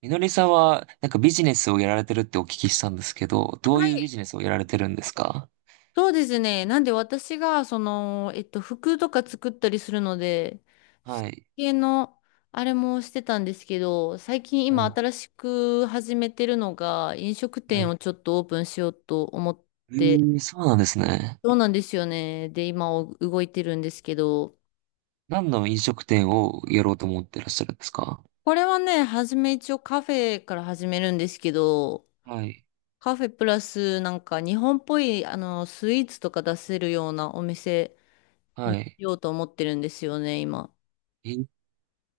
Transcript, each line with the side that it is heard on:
right: みのりさんは、なんかビジネスをやられてるってお聞きしたんですけど、どう
left: は
right: いうビ
left: い。
right: ジネスをやられてるんですか？
left: そうですね。なんで私が、服とか作ったりするので、そ
right: はい。
left: 系の、あれもしてたんですけど、最近今
right: はい。
left: 新しく始めてるのが、飲食
right: は
left: 店を
right: い。
left: ちょっとオープンしようと思って、
right: えー、そうなんですね。
left: そうなんですよね。で、今お動いてるんですけど、
right: 何の飲食店をやろうと思ってらっしゃるんですか？
left: これはね、初め一応カフェから始めるんですけど、
right: はい。
left: カフェプラスなんか日本っぽい、スイーツとか出せるようなお店に
right: は
left: し
right: い。
left: ようと思ってるんですよね、今。
right: え、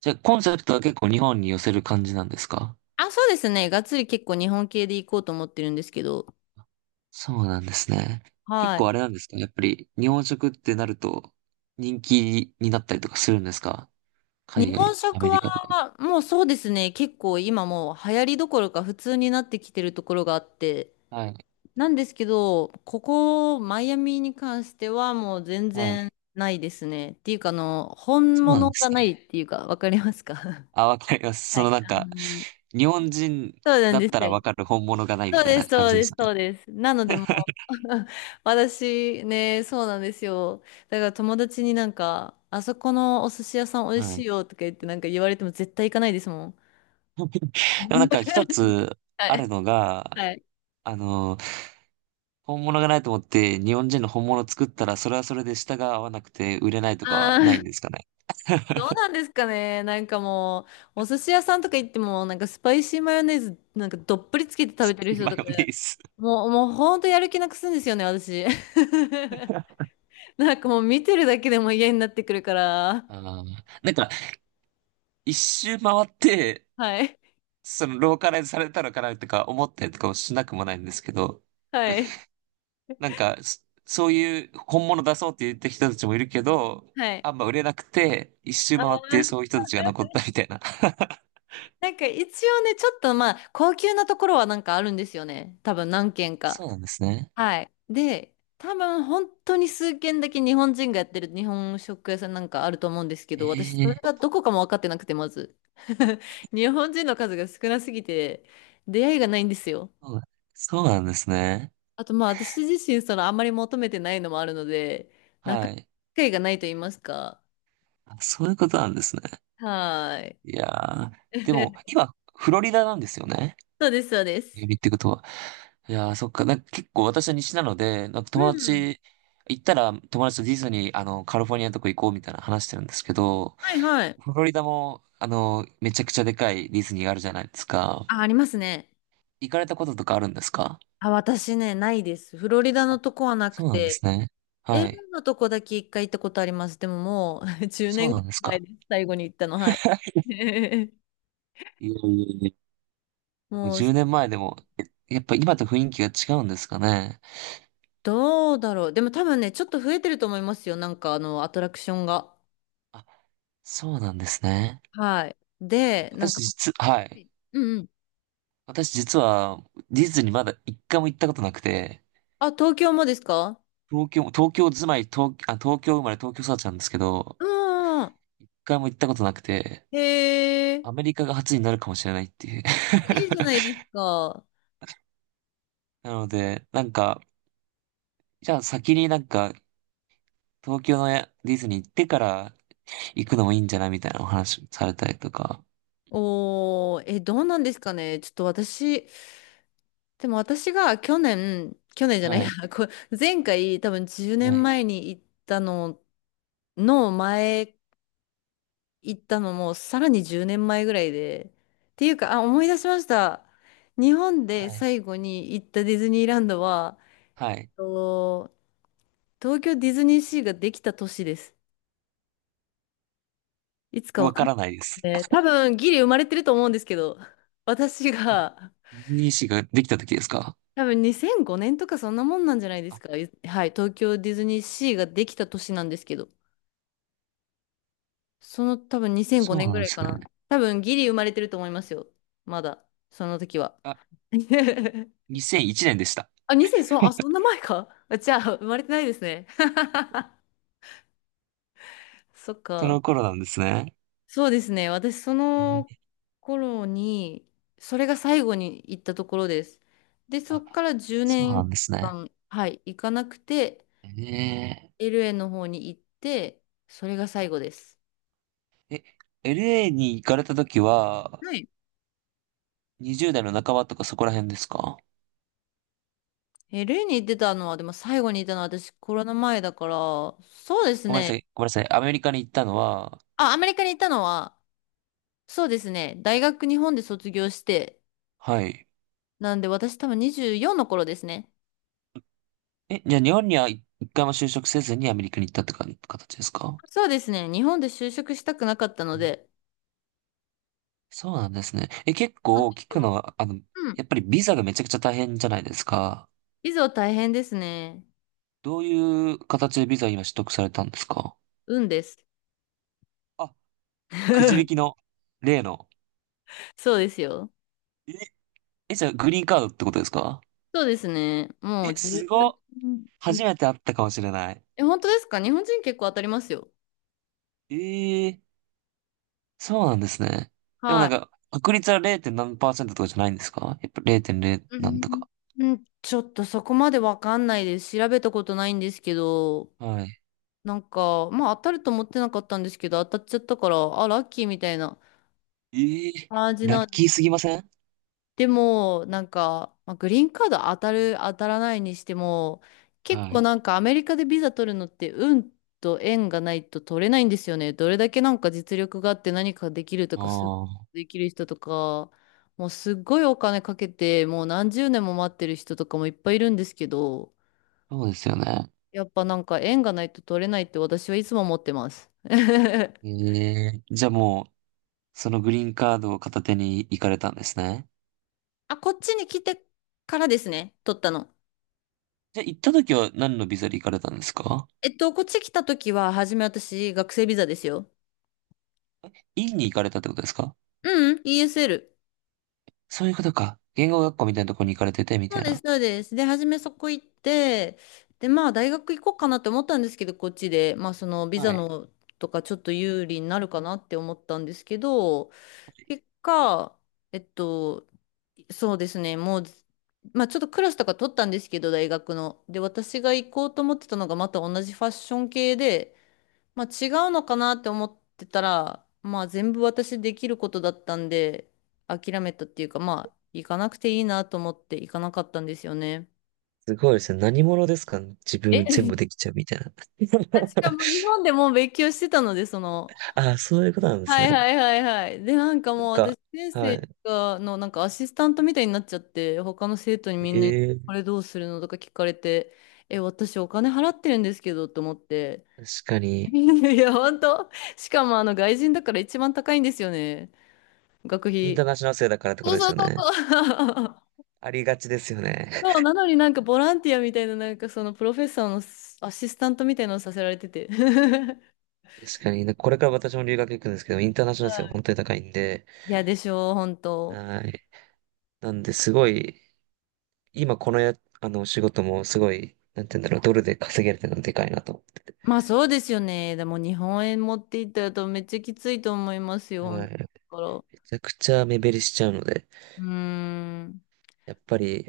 right: じゃあ、コンセプトは結構日本に寄せる感じなんですか？
left: あ、そうですね。がっつり結構日本系で行こうと思ってるんですけど。
right: そうなんですね。結
left: はい。
right: 構あれなんですか？やっぱり、日本食ってなると、人気になったりとかするんですか？海
left: 日本
right: 外、ア
left: 食
right: メリ
left: は、
right: カとか。
left: もうそうですね。結構今もう流行りどころか普通になってきてるところがあって。
right: はい。
left: なんですけど、ここ、マイアミに関してはもう全
right: は
left: 然
right: い。
left: ないですね。っていうか、本
right: そうなん
left: 物
right: です
left: がない
right: ね。
left: っていうか、わかりますか？
right: あ、わかりま す。
left: は
right: その
left: い。
right: なんか、日本人
left: そうなん
right: だ
left: で
right: っ
left: す
right: たらわ
left: よ。
right: かる本物がないみ
left: そう
right: たい
left: で
right: な
left: す、
right: 感
left: そう
right: じで
left: で
right: し
left: す、
right: た
left: そ
right: ね。
left: うです。なので、もう 私ね、そうなんですよ。だから友達になんか、あそこのお寿司屋さん美味
right: は
left: しい
right: い。
left: よとか言ってなんか言われても絶対行かないですもん。
right: でもなんか一つ
left: は
right: ある
left: い。
right: のが、
left: はい。
right: あの、本物がないと思って日本人の本物を作ったらそれはそれで舌が合わなくて売れないとかは
left: ああ、
right: ない んですかね。
left: どうなんですかね。なんかもう、お寿司屋さんとか行っても、なんかスパイシーマヨネーズなんかどっぷりつけて食べてる 人
right: マ
left: と
right: ヨ
left: か、
right: ネーズ。
left: もう、もうほんとやる気なくすんですよね、私。なんかもう見てるだけでも嫌になってくるから。
right: ああ。なんか一周回って、
left: はい。
right: そのローカライズされたのかなとか思ったりとかもしなくもないんですけど、
left: はい。
right: なんかそういう本物出そうって言った人たちもいるけど、
left: はい。
right: あんま売れなくて、一周
left: あ
right: 回っ
left: あ。
right: てそういう人たちが残ったみたいな。
left: なんか一応ね、ちょっとまあ、高級なところはなんかあるんですよね。多分何軒か。
right: そうなんですね。
left: はい。で、多分本当に数軒だけ日本人がやってる日本食屋さんなんかあると思うんですけど、私それ
right: え
left: が
right: え、
left: どこかも分かってなくて、まず。日本人の数が少なすぎて、出会いがないんですよ。
right: そう、そうなんですね。
left: あとまあ、私自身そのあんまり求めてないのもあるので、なかな
right: は
left: か
right: い。
left: 機会がないと言いますか。
right: あ、そういうことなんですね。
left: はーい。
right: いやー、でも、今、フロリダなんですよね。
left: そうです、そうです。
right: 指ってことは。いやー、そっか。なんか結構私は西なので、なんか
left: う
right: 友
left: ん。
right: 達、行ったら友達とディズニー、あの、カリフォルニアのとこ行こうみたいな話してるんですけど、
left: はいはい。
right: フロリダも、あの、めちゃくちゃでかいディズニーがあるじゃないですか。
left: あ、ありますね。
right: 行かれたこととかあるんですか？
left: あ、私ね、ないです。フロリダの
right: あ、
left: とこはなく
right: そうなんで
left: て、
right: すね。
left: ー
right: はい。
left: ルのとこだけ一回行ったことあります。でももう 10
right: そう
left: 年ぐ
right: なん
left: らい
right: です
left: 前
right: か。
left: です。最後に行ったの、はい。
right: いやいやいや、
left: もう、
right: 10年前でも、え、やっぱ今と雰囲気が違うんですかね。
left: どうだろう。でも多分ね、ちょっと増えてると思いますよ。なんかアトラクションが。
right: あ、そうなんですね。
left: はい。で、なんか、
right: はい。
left: うんうん。
right: 私実はディズニーまだ一回も行ったことなくて、
left: あ、東京もですか？
right: 東京生まれ東京育ちなんですけど、
left: うんうん。
right: 一回も行ったことなくて、
left: へ
right: アメ
left: え、
right: リカが初になるかもしれないっていう。
left: いいじゃないです か。
right: なので、なんか、じゃあ先になんか、東京のやディズニー行ってから行くのもいいんじゃないみたいなお話されたりとか。
left: おー、え、どうなんですかね。ちょっと私、でも私が去年、去年じゃない
right: は
left: や、
right: い。
left: 前回多分10
right: は
left: 年
right: い。
left: 前に行ったのの前行ったのもさらに10年前ぐらいで。っていうか、あ、思い出しました。日本
right: は
left: で
right: い。
left: 最後に行ったディズニーランドは、
right: はい。
left: と東京ディズニーシーができた年です。いつかわ
right: わ
left: かん
right: か
left: ない
right: らないです。
left: ね。多分ギリ生まれてると思うんですけど、私が
right: NEC ができた時ですか？
left: 多分2005年とかそんなもんなんじゃないです
right: あ、
left: か。はい、東京ディズニーシーができた年なんですけど。その多分2005
right: そう
left: 年
right: なん
left: ぐ
right: で
left: らい
right: す
left: かな。
right: ね。
left: 多分ギリ生まれてると思いますよ。まだ。その時は。
right: あ、2001年でした。
left: あ、2000、そう、あ、そんな前か。あ、じゃあ、生まれてないですね。そっ
right: そ
left: か。
right: の頃なんですね。
left: そうですね。私、そ
right: え
left: の
right: ー
left: 頃に、それが最後に行ったところです。で、そ
right: あ、
left: っから10
right: そうな
left: 年
right: んですね。
left: 間、はい、行かなくて、
right: え
left: LA の方に行って、それが最後です。
right: え、LA に行かれた時は、
left: はい
right: 20代の半ばとかそこら辺ですか？
left: え、ルエーに行ってたのは、でも最後にいたのは私コロナ前だから、そうです
right: ごめんなさ
left: ね。
right: い、ごめんなさい。アメリカに行ったのは、
left: あ、アメリカに行ったのは、そうですね。大学日本で卒業して、
right: はい。
left: なんで私多分24の頃ですね。
right: え、じゃあ日本には一回も就職せずにアメリカに行ったってか形ですか？
left: そうですね。日本で就職したくなかったの
right: うん。
left: で。
right: そうなんですね。え、結
left: そうなん
right: 構
left: で
right: 聞
left: す
right: くの
left: よ。
right: は、
left: うん。
right: やっぱりビザがめちゃくちゃ大変じゃないですか。
left: いざ大変ですね。
right: どういう形でビザ今取得されたんですか？
left: 運です。
right: あ、くじ引き の、例の。
left: そうですよ。
right: え、え、じゃあグリーンカードってことですか？
left: そうですね。もう
right: え、すごっ。
left: 10、
right: 初めて会ったかもしれない。
left: え、本当ですか？日本人結構当たりますよ。
right: ええ。そうなんですね。でもな
left: は
right: ん
left: い。
right: か、確率は 0. 何パーセントとかじゃないんですか？やっぱ0.0
left: う
right: なんと
left: ん。
right: か。
left: うん、ちょっとそこまでわかんないです。調べたことないんですけど、
right: はい。
left: なんか、まあ当たると思ってなかったんですけど、当たっちゃったから、あ、ラッキーみたいな
right: ええ、
left: 感じ
right: ラ
left: な
right: ッ
left: んで、
right: キーすぎません？
left: でも、なんか、まあ、グリーンカード当たる、当たらないにしても、結
right: は
left: 構
right: い。
left: なんかアメリカでビザ取るのって運と縁がないと取れないんですよね。どれだけなんか実力があって何かできるとか、
right: ああ、
left: できる人とか、もうすっごいお金かけて、もう何十年も待ってる人とかもいっぱいいるんですけど、
right: そうですよね。
left: やっぱなんか縁がないと取れないって私はいつも思ってます。
right: ええ、じゃあもう、そのグリーンカードを片手に行かれたんですね。
left: あ、こっちに来てからですね、取ったの。
right: じゃあ行った時は何のビザで行かれたんですか？
left: こっち来た時は、初め私、学生ビザですよ。
right: 院に行かれたってことですか？
left: うん、ESL。
right: そういうことか。言語学校みたいなところに行かれてて、み
left: そ
right: た
left: う
right: い
left: です、
right: な。
left: そうです。で、初めそこ行って、で、まあ、大学行こうかなって思ったんですけど、こっちで、まあ、ビ
right: は
left: ザ
right: い。
left: のとか、ちょっと有利になるかなって思ったんですけど、結果、えっと、そうですね。もう、まあちょっとクラスとか取ったんですけど、大学の。で、私が行こうと思ってたのがまた同じファッション系で、まあ違うのかなって思ってたら、まあ全部私できることだったんで、諦めたっていうか、まあ行かなくていいなと思って行かなかったんですよね。
right: すごいですね。何者ですか？自
left: え、
right: 分全部でき ちゃうみたいな。
left: 私が もう日本でもう勉強してたので、その、
right: ああ、そういうことなんです
left: はいは
right: ね。
left: いはいはい。で、なんか
right: な
left: も
right: ん
left: う私、
right: か、
left: 先
right: は
left: 生
right: い。
left: がのなんかアシスタントみたいになっちゃって、他の生徒にみんなに、
right: え
left: こ
right: え、
left: れどうするのとか聞かれて、え、私お金払ってるんですけどと思って。
right: 確か に。
left: いや、本当。しかもあの外人だから一番高いんですよね。学
right: インタ
left: 費。
right: ーナショナル生だからってこ
left: そ
right: と
left: う
right: です
left: そう
right: よ
left: そ
right: ね。
left: うそう。
right: ありがちですよね。
left: そう、なのになんかボランティアみたいな、なんかそのプロフェッサーのアシスタントみたいなのをさせられてて。
right: 確かに。これから私も留学行くんですけど、インターナショ
left: は
right: ナル生は
left: い
right: 本当に高いんで、
left: いや、でしょう、本当。
right: はい。なんで、すごい、今このや、あの、仕事もすごい、なんて言うんだろう、ドルで稼げるってのがでかいなと思ってて。
left: まあそうですよね。でも日本円持っていったら多分めっちゃきついと思いますよ。
right: はい。
left: 本当だか
right: めちゃくちゃ目減りしちゃうので、
left: ら。うーん。
right: やっぱり、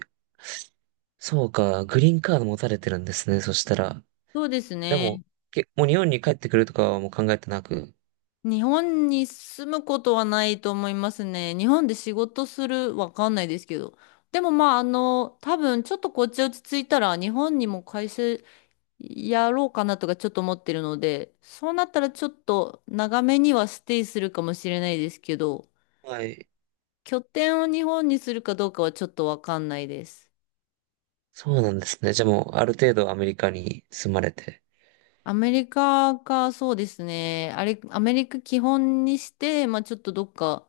right: そうか、グリーンカード持たれてるんですね、そしたら。
left: そうです
right: でも、
left: ね。
right: もう日本に帰ってくるとかはもう考えてなく。
left: 日本に住むことはないと思いますね。日本で仕事する、わかんないですけど。でもまあ多分ちょっとこっち落ち着いたら日本にも会社やろうかなとかちょっと思ってるので、そうなったらちょっと長めにはステイするかもしれないですけど、
right: はい。
left: 拠点を日本にするかどうかはちょっとわかんないです。
right: そうなんですね。じゃあもう、ある程度アメリカに住まれて。
left: アメリカか、そうですね。あれ、アメリカ基本にして、まあちょっとどっか、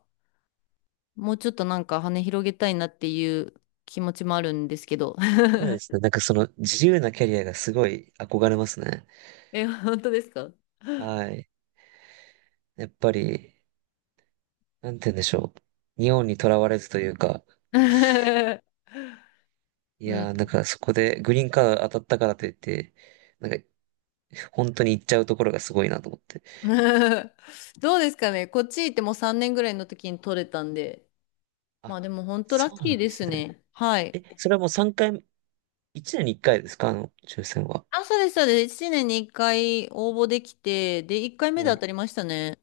left: もうちょっとなんか羽広げたいなっていう気持ちもあるんですけど。
right: そうですね。なんかその自由なキャリアがすごい憧れますね。
left: え、本当ですか？
right: はい。やっぱり、なんて言うんでしょう。日本にとらわれずというか、
left: う
right: いやー、なん
left: ん。
right: かそこでグリーンカード当たったからといって、なんか、本当に行っちゃうところがすごいなと思って。
left: どうですかね。こっち行ってもう3年ぐらいの時に取れたんで。ま
right: あ、
left: あでも本当ラッ
right: そうな
left: キー
right: んで
left: で
right: す
left: す
right: ね。
left: ね。はい。
right: え、それはもう3回、1年に1回ですか？抽選は。
left: あ、そうです、そうです。1年に1回応募できて、で、1回目で
right: は
left: 当
right: い。
left: たりましたね。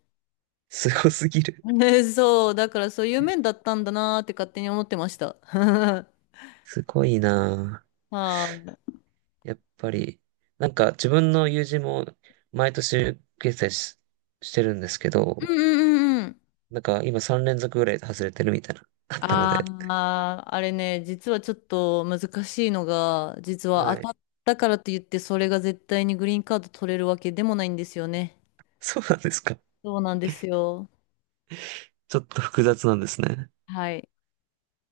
right: すごすぎ る。
left: ねそう、だからそういう面だったんだなーって勝手に思ってました。
right: すごいな
left: はい。うん
right: ぁ。やっぱり、なんか自分の友人も毎年決済し、してるんですけ
left: う
right: ど、
left: んうんうん。
right: なんか今3連続ぐらいで外れてるみたいな、あったの
left: あ
right: で。
left: あ、あれね、実はちょっと難しいのが、実
right: は
left: は
right: い。
left: 当たったからといって、それが絶対にグリーンカード取れるわけでもないんですよね。
right: そうなんですか。
left: そうなんですよ。
right: ちょっと複雑なんですね。
left: はい。